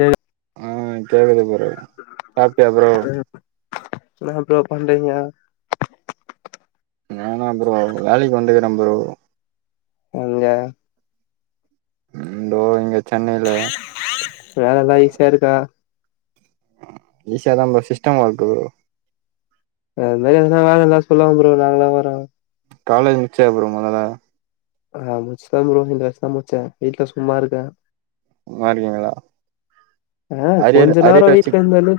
ஏ ஆ கேக்குது ப்ரோ சாப்டியா ப்ரோ சொல்லுங்க ப்ரோ பண்ரிங்க நானா ப்ரோ வேலைக்கு வந்துருக்க ப்ரோ எங்க ம் தோ இங்க சென்னையில வேலல்லா ஈசியா இருக்கா ம் ஈஸியாதா ப்ரோ சிஸ்டம் ஒர்க்கு ப்ரோ அது மாரி எதனா வேலை இருந்தா சொல்லுங்க ப்ரோ நாங்களு வரோ காலேஜ் முச்சியா ப்ரோ மொதல்ல ஆ முச்ச ப்ரோ இந்த வர்ஷ் தா முச்சா வீட்ல சும்மா இருக்க உமாருக்கீங்களா ஆ கொஞ்ச நேரோ வச்சு வீட்ல இருந்தாலே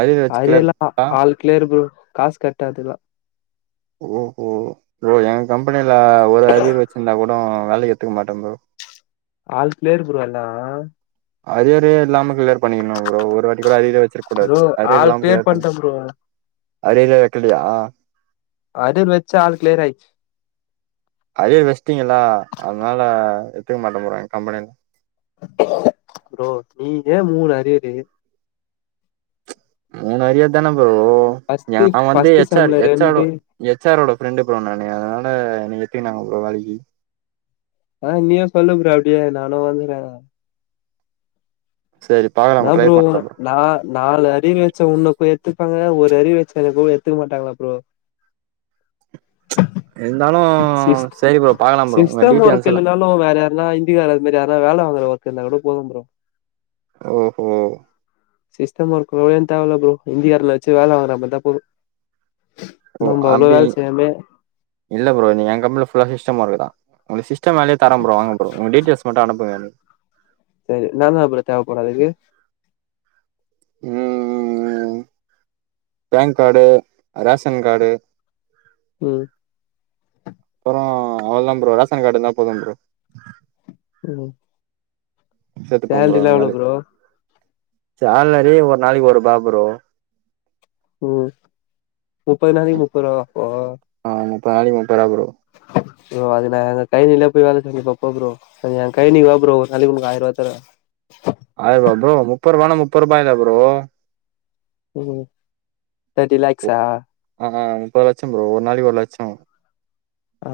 அரியர் வச்சு ஆரே கிளியர் இல்லாப்பா ஆ ஆள் ட்லே இருக்குனு காசு கட்டாதுலா ஓ ஹோ ப்ரோ எ கம்பெனில ஒரு அரியர் வச்சிருந்தா கூட வேலைக்கு எத்துக்க மாட்ட ப்ரோ ஆல் கிளியர் ப்ரோ எல்லா அரியரே இல்லாம கிளியர் பண்ணிக்கணு ப்ரோ ஒரு வாட்டி கூட அரியரே வச்சிரு கூடாது ப்ரோ ஆல் அரியரில்லாம கிளியர் பண் பண்ட்டே ப்ரோ அரியரே வைக்கலயா அது வச்ச ஆள் கிளியர் ஆய்ச்சி அரியர் வெச்சிட்டிங்கள்ளா அதனால எத்துக்க மாட்ட ப்ரோ எ கம்பெனில ப்ரோ நீயே மூணு அரியரு மூணு அரியர் தான ப்ரோ எ ஃபஸ்ட்டு நா வந்து ஃபஸ்ட்டு எச் ஆர் செம்ல எச் ஆர் ரெண்டு எச் ஆரோட ஃப்ரெண்டு ப்ரோ நானு அதனால என்ன எட்த்துக்கினாங்க ப்ரோ வேலைக்கு ஆ நீயு சொல்லு ஃப்ரோ அப்டியே நானு வந்துறே சேரி ஏ ப்ரோ நா நாலு அரியர் வச்ச உன்ன அப்ப எட்த்துப்பாங்க ஒரு ஆரியர் வச்ச என்னலா எட்த்துக்க மாட்டாங்களா ப்ரோ இருந்தாலு சிஸ்த் சேரி ப்ரோ பாக்கலா ப்ரோ உங்க டீடியல்ஸுலா ப்பவு வேற யாருனா இந்திக்கார அது மாரி யாருனா வேல வாங்குற ஒர்க் இருந்த கூட போது ப்ரோ ஓஹோ சிஸ்டம் ஒர்க் கூட எனக்கு தேவ இல்ல ப்ரோ இந்திக்காரன வச்சி வேல வாங்குற மார்ந்தா போது ஓ நம்ப அவ்ளோ அப்டி வேல செய்யாமே இல்ல ப்ரோ நீ எ கம்பெனில ஃபுல்லா சிஸ்டம் ஒர்க்கு தா அந்த சிஸ் ஸ்டம் வேலையே தர ப்ரோ வாங்க ப்ரோ உங்க டீடியல்ஸ் மட்டு அனுப்புங்க எனக் சேரி என்னென்ன அப்ற தேவப்படு அதுக்கு ம் பேன் கார்டு ரேஷன் கார்டு ம் அப்பற அவ்ளதான் ப்ரோ ரேஷன் கார்டு இருந்த போது ப்ரோ ம் சேத்துட்டே ப்ரோ சேலரிலா உங்க எவ்ளோ வேலைக் சாலரி ஒரு நாளைக்கு ஒருபா ப்ரோ ம் முப்பது நாளைக்கு முப்பது ரூவாயா ப்ரோ ஆ முப்பது நாளைக்கு முப்பது ரூவா ப்ரோ ப்ரோ அதுனா டைம்மிங்ளே போய் வேல செஞ்சிருப்பே போ ப்ரோ அ எ கம்பெனிக்கு வா ப்ரோ ஒரு நாளைக்கு உனக்கு ஆயர்ரூவா தரே ஆயர்வா ப்ரோ முப்பது ரூவானா முப்பது ரூபா இல்லயா ப்ரோ ம் தேர்ட்டி லாக்ஸா ஆ ஹா முப்பது லட்ச ப்ரோ ஒரு நாளைக்கு ஒரு லட்ச ஆ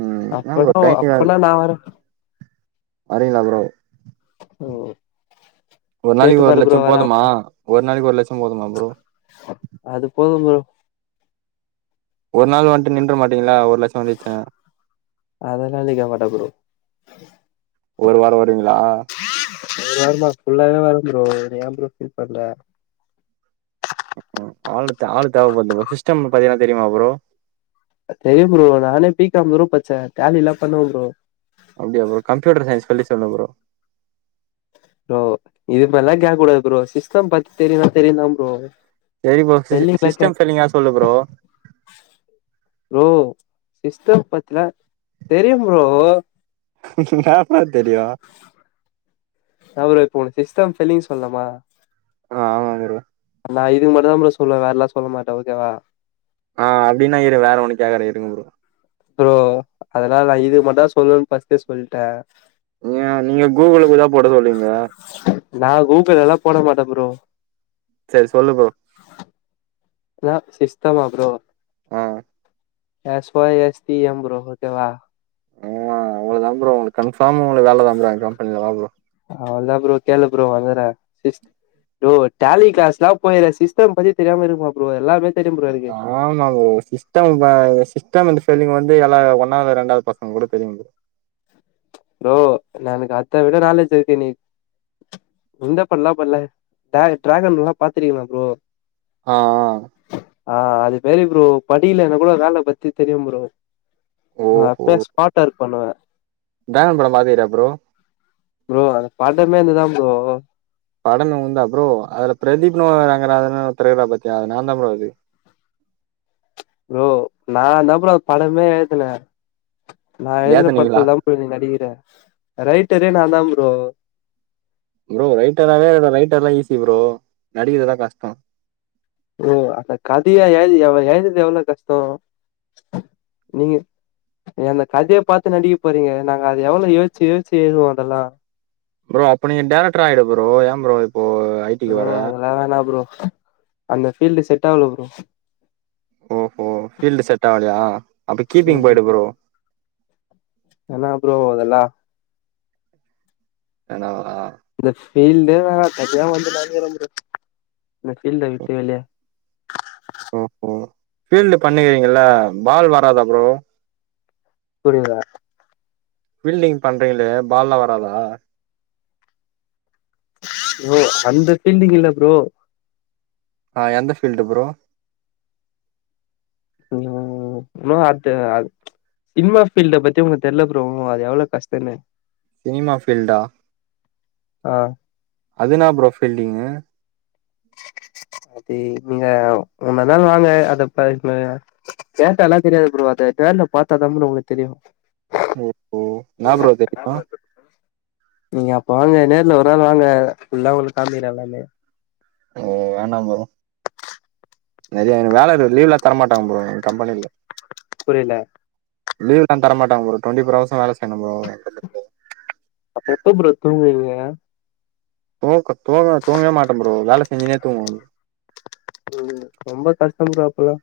ம் என்ன ப்ரோ அப்பனா தனித்தனியாவு அப்பனா இருக் நா வரே அப்டிங்ளா ப்ரோ ஓ ஒரு நாளைக்கு ஒரு லட்ச போதுமா ஒரு நாளைக்கு ஒரு லட்ச போதுமா ப்ரோ அது போது ப்ரோ ஒரு நாள் வந்ட்டு நின்ற மாட்டீங்ள ஒரு லட்ச அதெல்லா நிக்க மாட்டே ப்ரோ ஒரு வார வருவீங்ளா ஒரு வாரமா ஃபுல்லாவே வரே ப்ரோ ஏ ப்ரோ ஃபீல் பண்ற ம் ஆளுத் ஆளு தேவப்படுது ப்ரோ சிஸ்டம் பாத்தினா தெரியுமா ப்ரோ தெரியு ப்ரோ நானே பீ காம் குரூப் படிச்சே டேலி எல்லா பண்ணுவே ப்ரோ அப்டியா ப்ரோ கம்ப்யூட்டர் சைன்ஸ்க்கு ஸ்பெல்லிங் சொல்லு ப்ரோ ப்ரோ இது மாரிலா கேக்க கூடாது ப்ரோ சிஸ்டம் பத்தி தெரியுனா தெரியு தா ப்ரோ சேரி ப்ரோ சிஸ் ஸ்பெல்லிங்லா சிஸ்டம் கேக் ஸ்பெல்லிங்காது சொல்லு ப்ரோ ப்ரோ சிஸ்டம் பத்திலா தெரியு ப்ரோ இன்னாப்பா தெரியு என்ன ப்ரோ இப்போ ஒனக்கு சிஸ்டம் ஃபெல்லிங் சொல்னுமா அ ஆமா ப்ரோ நா இது மட்டு தா ப்ரோ சொல்லுவே வேறலா சொல்ல மாட்டே ஓகேவா ஆ அப்டினா இரு வேற ஒன்னு கேக்குறே இருங்க ப்ரோ ப்ரோ அதலா இல்ல நா இது மட்டு தா சொல்லுவேணு ஃபஸ்ட்டே சொல்ட்டே ஏ நீங்க கூகுலுள போயிதா போட சொல்வீங்களா நா கூகுள்ல்லா போட மாட்டே ப்ரோ சரி சொல்லு ப்ரோ என்னா சிஸ்டமா ப்ரோ ஆ X Y X T M bro okay வா உங்களதா ப்ரோ கன்ஃபார்ம் உங்க வேல வாங்குறோ கம்பெனில வா ப்ரோ அவ்வளதா ப்ரோ கேளு ப்ரோ வந்தறே சிஸ் ப்ரோ டேலி க்ளாஸ்லா போயிருக்கே சிஸ்டம் பத்தி தெரியாம இருக்குமா ப்ரோ எல்லாமே தெரியு ஃப்ரோ எனக்கு ஆமா ஃப்ரோ சிஸ்டம் பா சிஸ்டம் ஸ்பெல்லிங் வந்து எல்லா ஒன்னாவது ரெண்டாவது பசங்களுக்கு கூட தெரியும் ப்ரோ ப்ரோ எனக்கு அத்தவிட நாலேஜ் இருக்கு நீ இந்த படலா படல டிராகன்ல்லா பாத்துருங்கீங்களா ப்ரோ ஆ ஆ அது சேரி ப்ரோ படிகலனா கூட வேலய பத்தி தெரியு ப்ரோ அப்ப ஓஹோ ஸ்பாட் ஒர்க் பண்ணுவே ட்ராகன் படோ பாத்துருக்கியா ப்ரோ ப்ரோ அது படமே என்துதா ப்ரோ படமே உன்தா ப்ரோ அதுல பிரதீப்புனு ஒரு ரங்கநாதனு ஒருத்தரு இருக்காரு பாத்தியா நா தா ப்ரோ அது ப்ரோ நாந்தா ப்ரோ அது படமே எழுதுனே நா எழுதுன ஏத்துனீங்களா படத்துல தா ப் நீ நடிக்கிற ரைட்டரே நாந்தா ப்ரோ ப்ரோ ரைட்டராவே ரைட்டர்லா ஈஸி ப்ரோ நடிக்கிறதுதா கஷ்டோ ப்ரோ கதையா ஏது எதுரது எவ்ளோ கஷ்டோ நீங்க நீங்க அந்த கதையை பாத்து நடிக்க போரிங்க நாங்க அது எவ்வளோ யோஸ்ச்சி யோஸ்ச்சி எதுவோ அதெல்லா ப்ரோ அப்போ நீங்க டைரக்டர் ஆயிடு ப்ரோ ஏ ப்ரோ இப்போ ஐ டிக்கு ப்ரோ வர அதெல்லா வேணா ப்ரோ அந்த பீல்டு செட் ஆவல ப்ரோ ஓஹோ பீல்டு செட் ஆவலயா அப்ப கீப்பிங் ம் போயிடு ப்ரோ வேணா ப்ரோ அதெல்லா வேணாவா இந்த ஃபீல்டே வேணா [unintelligible] வந்து இந்த பீல்ட விட்டு வெளிய ஓஹோ ஃபீல்டு பண்ணிக்கிறீங்கள பால் வராதா ப்ரோ புரிதா ஃபீல்டிங் பண்றீங்களே பால்லா வராதா ஓ அந்த ஃபீல்டிங் இல்ல ப்ரோ ஆ எந்த ஃபீல்டு ப்ரோ ம் நோ அத்து ஆ சினிமா ஃபீல்ட பத்தி உங்க தெர்ல ப்ரோ அது எவ்ளோ கஷ்டோன்னு சினிமா ஃபீல்டா ஆ என்னா ப்ரோ ஃபீல்டிங்கு அது நீங்க உனொ நாள் வாங்க அதப் பேசுனது டேட்டல்லா தெரியாது ப்ரோ அத நேர்ல பாத்தாதா ப்ரோ ஒங்களுக்கு தெரியு ஓஹோ ன்னா ப்ரோ தெரியனு நீங்க அப்ப வாங்க நேர்ல ஒரு நாள் வாங்க ஃபுல்லா உங்ளுக்கு காமிகிர எல்லாமே ஓ வேணா ப்ரோ நெறய வேல இருகுது லீவ்லா தர மாட்டாங்க ப்ரோ எங் கம்பெனில புரீல லீவ்ல்லா தர மாட்டங்க ப்ரோ டொன்டி ஃபோர் அவர்ஸ்சு வேல செய்யனு ப்ரோ அப்ப எப்போ ப்ரோ தூங்குவீங்க தூக்க தோங்க தூங்கவே மாட்டே ப்ரோ வேல செஞ்சினே தூங்குவே உம் ரொம்ப கஷ்டம் ப்ரோ அப்பல்லாம்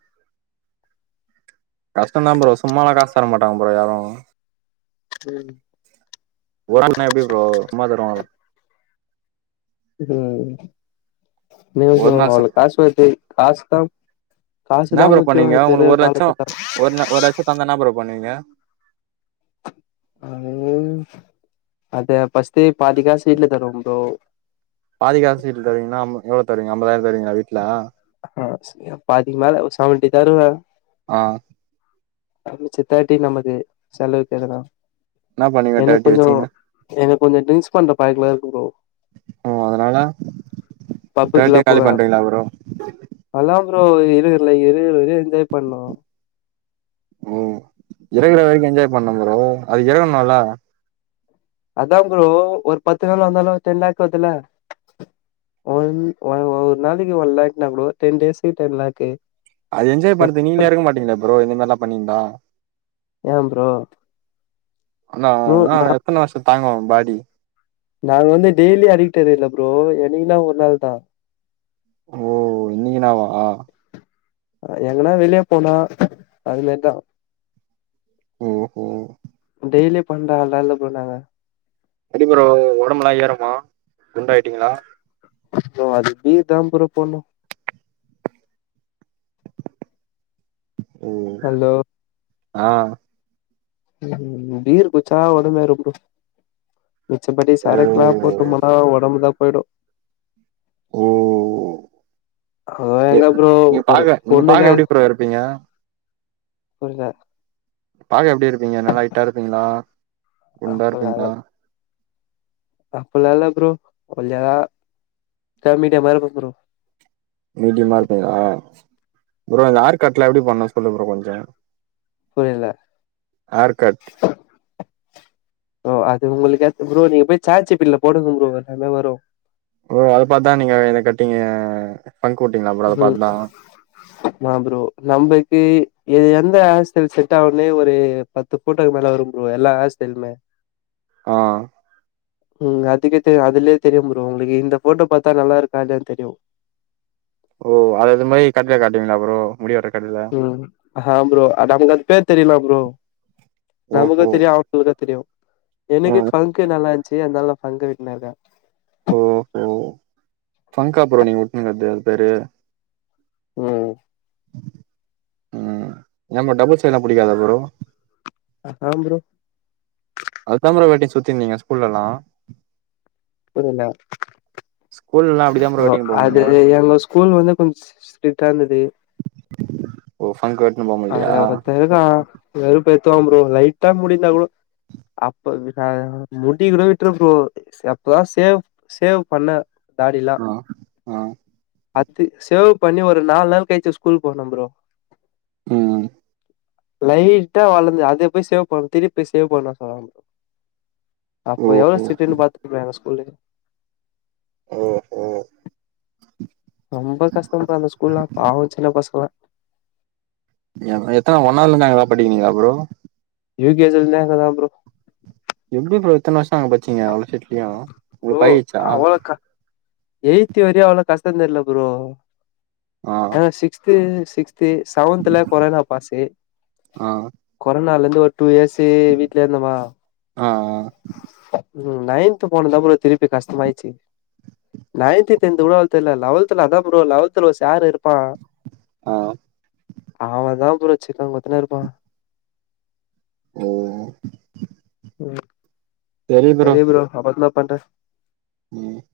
கஷ்ட்ந் தான் ப்ரோ சும்மால்லாம் காசு தர மாட்டங்க ப்ரோ யாரும் ம் ஒறங்குனா எப்டி ப்ரோ சும்மா தருவாங்களா ம் ம் ம் ஒரு ம் நாள் அதுல சம் காஸ் ஓகே காஸ் தான் காசுதான் முக்கியொ இப்ப இருக்க காலக்கட்ட ஒருன ஒரு லட்சோ தந்தான்னா ப்ரோ பன்னுவீங்க அ அது ஃபஸ்டு பாதி காசு வீட்ல தருவே ப்ரோ பாதி காசு வீட்ல தருவீங்களா அம் எவ்ளோ தருவீங்க அம்பதாயிரம் தருவீங்களா வீட்ல அக்கா சையா பாதிக்கு மேல செவண்ட்டி தருவே ஆ அ மிச்சத் தட்டி நமக்கு செலவுக்கு எதுனா என்ன பண்ணுவீங்க எனக்கு தேர்ட்டி கொஞ்சோ வச்சீங்கன்னா எனக்கு கொஞ்சோ ட்ரிங்க்ஸ் பன்ற பழக்கோலா இருக்கு ப்ரோ ஓ அதனால தேட்டிய காலி பன்ருவீங்களா ப்ரோ அல்லா ப்ரோ இருக்குறல இருகுற வர என்ஜாய் பண்ணோம் ஓ இருக்குற வரைக்கு என்ஜாய் பண்ணோ ப்ரோ அதுகு இருக்கனும்ல அதான் ப்ரோ ஒரு பத்து நாள் வந்தாலும் டென் லக் வருதுல ஒன் ஒரு நாளைக்கு ஒன் லக்னா ப்ரோ டென் டேஸ்க்கு டென் லக்கு அது என்ஜாய் பண்றதுக்கு நீங்களே இருக்க மாட்டீங்களே ப்ரோ இந்த மாதிரிலா பண்ணியிந்தா ஏன் ப்ரோ ப்ரோ ஆனானா நா எத்தன வர்ஷோ தாங்கும் பாடி நாங்க வந்து டெய்லி அடிக்ட்டடு இல்ல ப்ரோ என்னைக்குனா ஒரு நாள் தா ஓ என்னகினாவா எங்கன்னா வெளியே போனா அதுமேரிதா ஓஹோ டெய்லி பண்ற ஆளுலா இல்ல ப்ரோ நாங்க அடி ப்ரோ ஒடம்பலாம் ஏறுமா குண்டாயிட்டீங்களா ப்ரோ அது பீர் தான் ப்ரோ போட்ணு ஓ ஹலோ ஆ உம் பீர் குடிச்சா ஒடம்பு ஏறும் ப்ரோ மிச்சபடி ஓ சரக்கல்லாம் போட்டு போனா ஒடம்புதான் போயிடும் ஓ அ எ எங்க ப்ரோ நீங்க ஒரு பாக்க நீங்க பாக்க பொண்ணுக்காக எப்டி ப்ரோ இருப்பீங்க ஒருத பாக்க எப்டி இருப்பீங்க ந்லலா ஹைட்டா இருப்பீங்ளா குண்டா இருப்பீங்ளா அப்டிலாம் இல்ல ப்ரோ ஒல்லியா த மீடியமா இருப்ப ப்ரோ மீடியமா இருப்பீங்ளா ப்ரோ இந்த ஆர்கட்லா எப்டி பண்ணும் சொல்லு ப்ரோ கொஞ்சம் புரியல ஹேர் கட் ஓ அது உங்களுக்க ஏத்த ப்ரோ நீங்க போய் சாட் ஜீ பீ டி ல போடுங்க ப்ரோ எல்லாமே வரும் ஓ அது பாத்தான் நீங்க என்ன கட்டிங்க பங்க் வுட்டீங்களா ப்ரோ அத பாத்துதான் என்ன ப்ரோ நம்மளுக்கு இது எந்த ஹார் ஸ்டைல்லு செட் ஆகுனே ஒரு பத் து பூட்டக்கு மேல வரும் ப்ரோ எல்ல ஹார்ஸ்டைலுமே ஆ ம் அதுக்கே தெ அதுலயே தெரியும் ப்ரோ உங்களுக்கு இந்த போட்டோ பாத்தா நல்லா இருக்கா இல்லயானு தெரியும் ஓ அது மாரி கடைல காட்டுவீங்ளா ப்ரோ முடி வெட்ர கடைல ம் அஹ ப்ரோ அது அவுங் [unintelligible] தெரிமா ப்ரோ நமக்கு ஓஹோ தெரியு அவுங்களுக்கு தெரியு எனக்கு ம் ஃபங்கு நல்லா இருந்ச்சு அதனால ஃபங்க் வெட்டினு இருக்கே ஓஹோ ஃபங்கா ப்ரோ நீங்க வெட்டுனது அது பேரு ம் ம் நம்ம டபுள் ஸ்டெய்லா பிடிக்காதா ப்ரோ ஹஹா ப்ரோ அது தா ப்ரோ‌ வெட்டினு சுத்திருந்தீங்க ஸ்கூல்லலா புரில ஸ்கூல்லலா அப்டிதா ப்ரோ வெட்டினு அது போவீங்க எங்க ஸ்கூல் வந்து கொஞ்ச் ஸ் ஸ் ஸ்ரிட்டா இருந்தது ஓ ஃபங்க் வெட்டுனுமோ அதுல ஒருத்தே இருக்கா வெறுப்பேத்துவா ப்ரோ லைட்டா முடி இருந்தா கூடோ அப்ப வி ஹ முடி கூட விட்ரு ப்ரோ ச அப்பதா சேவ் சேவ் பண்ணே தாடி லா ஆ ஆ அத்து சேவ் பண்ணி ஒரு நால் நாள் கழிச்சு ஸ்கூலுக்கு போனே ப்ரோ ம் லைட்டா வளர்து அத போய் சேவ் பண்ணு திருப்பி போய் சேவ் பண்ண சொன்னா ப்ரோ அப்போ எவ்ளோ ஓஹோ ஸ்டிக்டு பாத்துகங்க எங்க ஸ்கூல்லு. ஓ கோ ரொம்ப கஷ்டம் பா அந்த ஸ்கூல்லா, பாவோ சின்ன பசங்களா யா அங்க எத்தன ஒன்னாவதுல இருந்து அங்க தான் படிக்கிறீங்களா ப்ரோ யூ கே ஜி ல இருந்தே, அங்க தா ப்ரோ. எப்டி ப்ரோ இத்தன வருஷோ அங்க படிச்சீங்க அவ்ளோ ஸ்ட்ரீட்லயு உங்களுக்கு பழகிருச்சா யெய்த்வரியு அவ்ளோ கஷ்ட தெர்ல ப்ரோ. ஆ ஆனா சிக்ஸ்து, சிக்ஸ்து, செவன்துல கொரோனா பாசு. ஆ கொரோனால இருந்து ஒரு டூ இயர்ஸ்சு, வீட்ல இருந்தம்மா. ஆ ஆ ம் நைன்த் போனது தா ப்ரோ திருப்பி கஷ்டமாயிருச்சு. நைன்த், டென்த்து கூட அவ்ளோ தெர்ல, லெவல்து ல அதா ப்ரோ லெவல்து ல ஒரு சாரு இருப்பா. ஆ அவ தா ப்ரோ சிக்கன் குத்துன்னே இருப்பா. ஓ ம் செரி ப்ரோ, அப்பறமா பண்றே. ம்